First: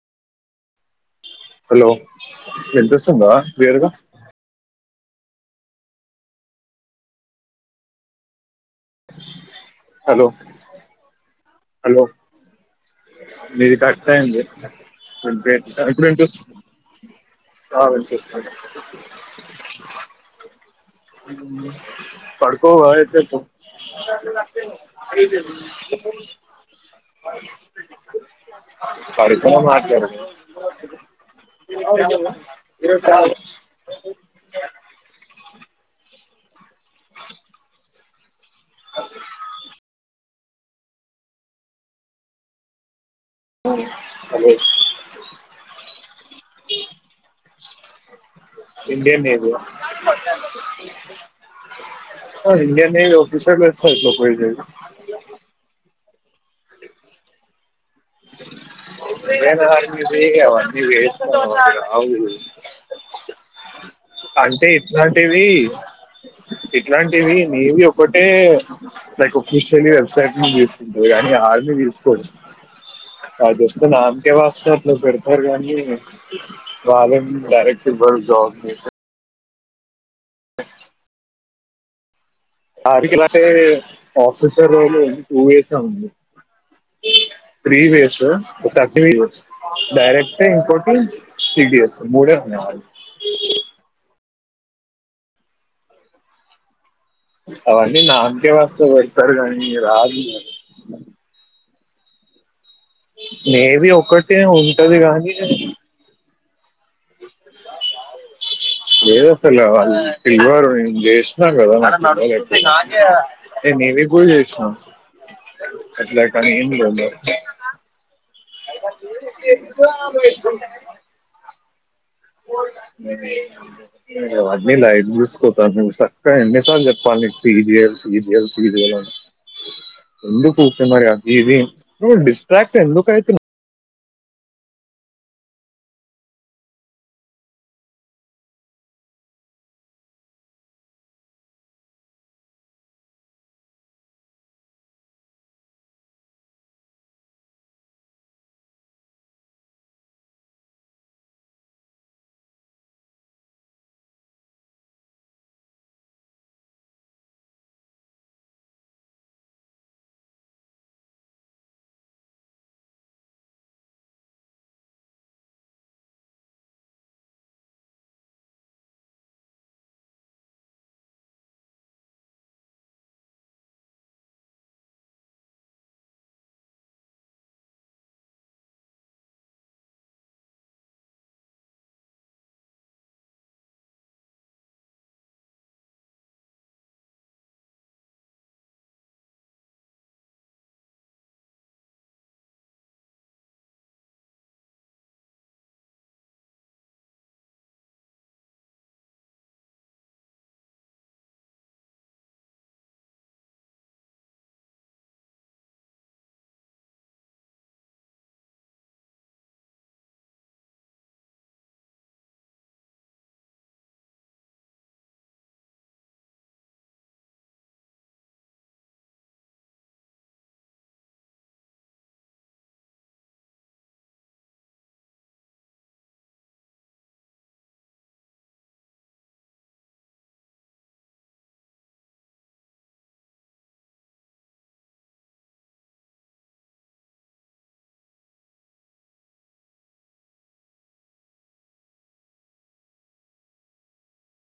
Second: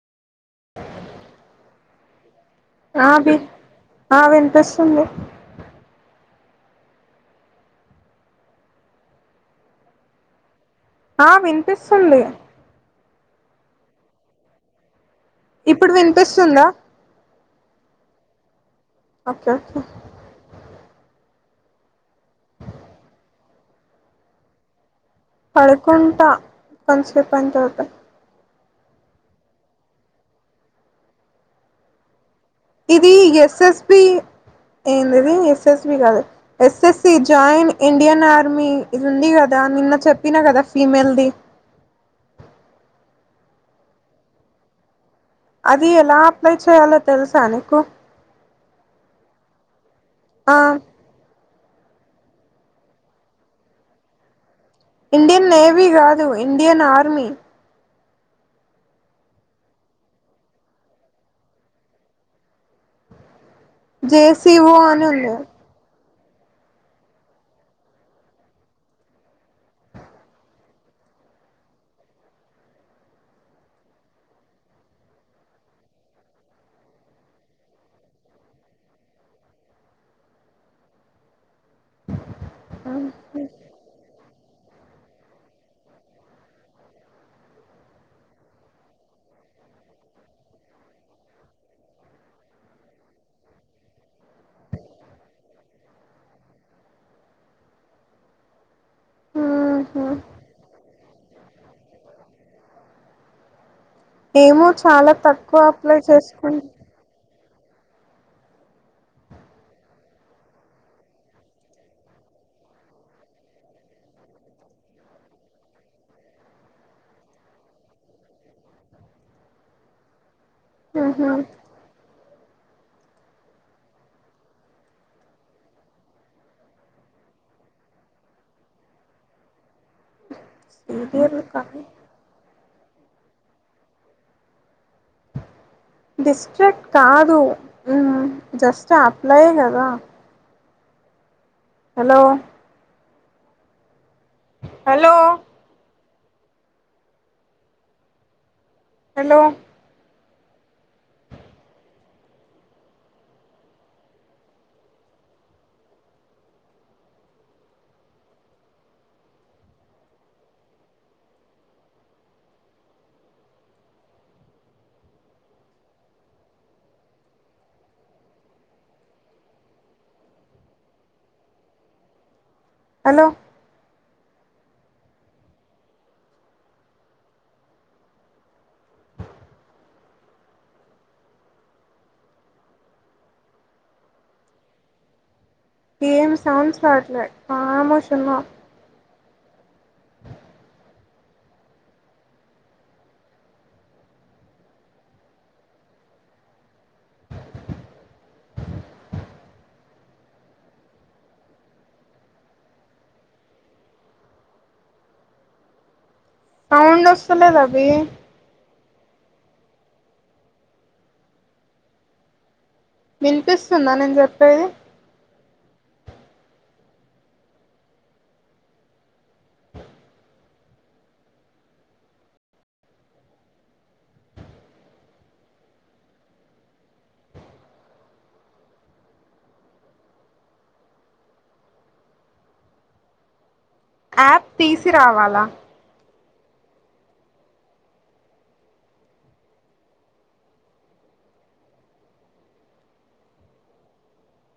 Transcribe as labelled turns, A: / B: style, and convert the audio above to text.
A: Hello
B: ఆ
A: వినిపిస్తుందా
B: వి
A: క్లియర్గా.
B: ఆ వినిపిస్తుంది.
A: హలో
B: ఆ వినిపిస్తుంది.
A: మీది కట్ అయింది, [inaudible] ఇప్పుడు వినిపిస్ అ వినిపిస్తోంది
B: ఓకే ఓకే
A: ఉ పడుకోవా ఏసేపు అఐదుదు
B: పడుకుంటా కొంతసేపు అయిన తర్వాత
A: పడుకోనే మాట్లాడునా
B: ఇది ఎస్ఎస్బి ఏంది ఇది ఎస్ఎస్బి కాదు ఎస్ఎస్సి జాయిన్ ఇండియన్ ఆర్మీ ఇది ఉంది కదా నిన్న చెప్పినా కదా ఫీమేల్ ది
A: అదే
B: అది ఎలా అప్లై చెయ్యాలో తెలుసా నీకు
A: ఇప్పుడు ఏమి నీకు
B: ఆ
A: ఆ Indian navy officer website లోకి పోయి చై
B: ఇండియన్ నేవీ కాదు ఇండియన్ ఆర్మీ
A: ఇండియన్ ఆర్మీ వి అవన్నీ [unintelligible] వేస్టు అవి రావు అంటే
B: జేసిఓ అని ఉంది
A: ఇట్లాంటివి ఇట్లాంటివి నేవీ ఒకటే లైక్ ఓఫీషియల్లి వెబ్సైట్ ను తీసుకుంటది కానీ ఆర్మీ తీసుకోదు ఆ జస్ట్ నామ్ కే వాసు కే అట్ల పెడతారు కానీ వాళ్లేమీ డైరెక్ట్ ఇవ్వరు జాబ్స్ ఏతే ఆ [unintelligible] ఆఫీసర్ రోలు ఏంది టూ ఇయర్స్ ఐ ఉంది త్రీ వేస్ ఓ సర్టిఫికెట్స్ డైరెక్ట్ ఇంకోటి సి డీ యాసి మూడే ఉన్నాయి అవన్నీ నామ్ కే వాస్కే పెడతారు కానీ
B: ఊహు
A: రావు నే వి ఒక్కటే ఉంటది గాని
B: లో చేసుకున్
A: ఏదో పిల్ల వాళ్ళు పిల్లోడు నేను చేసినా కదా [unintelligible] నేను నేవీ కూడా చేసినా ఎట్ల పని ఏమి లేదు ఎ
B: ఉహు
A: ఇంకా అవి అని లైట్ తీసుకో [unintelligible] సక్కగా ఎన్ని సార్లు చెప్పాలా నీకి [unintelligible] సీరియల్ సీరియల్ ఆన్ ఎందుకు ఊకనే మరి అవి
B: సీరియల్
A: ఇవి
B: కానీ
A: నువ్వు డిస్ట్రాక్ట్ ఎందుకు అవుతున్నావ్
B: డిస్ట్రాక్ట్ కాదు ఉ జస్ట్ అప్లై కదా హలో హలో హలో హలో ఏం సౌండ్స్ రావట్లే కామోష్ ఉన్నా సౌండ్ ఒస్తలేదు అభి విన్పిస్తుందా నేను చెప్పేది యాప్ తీసి రావాలా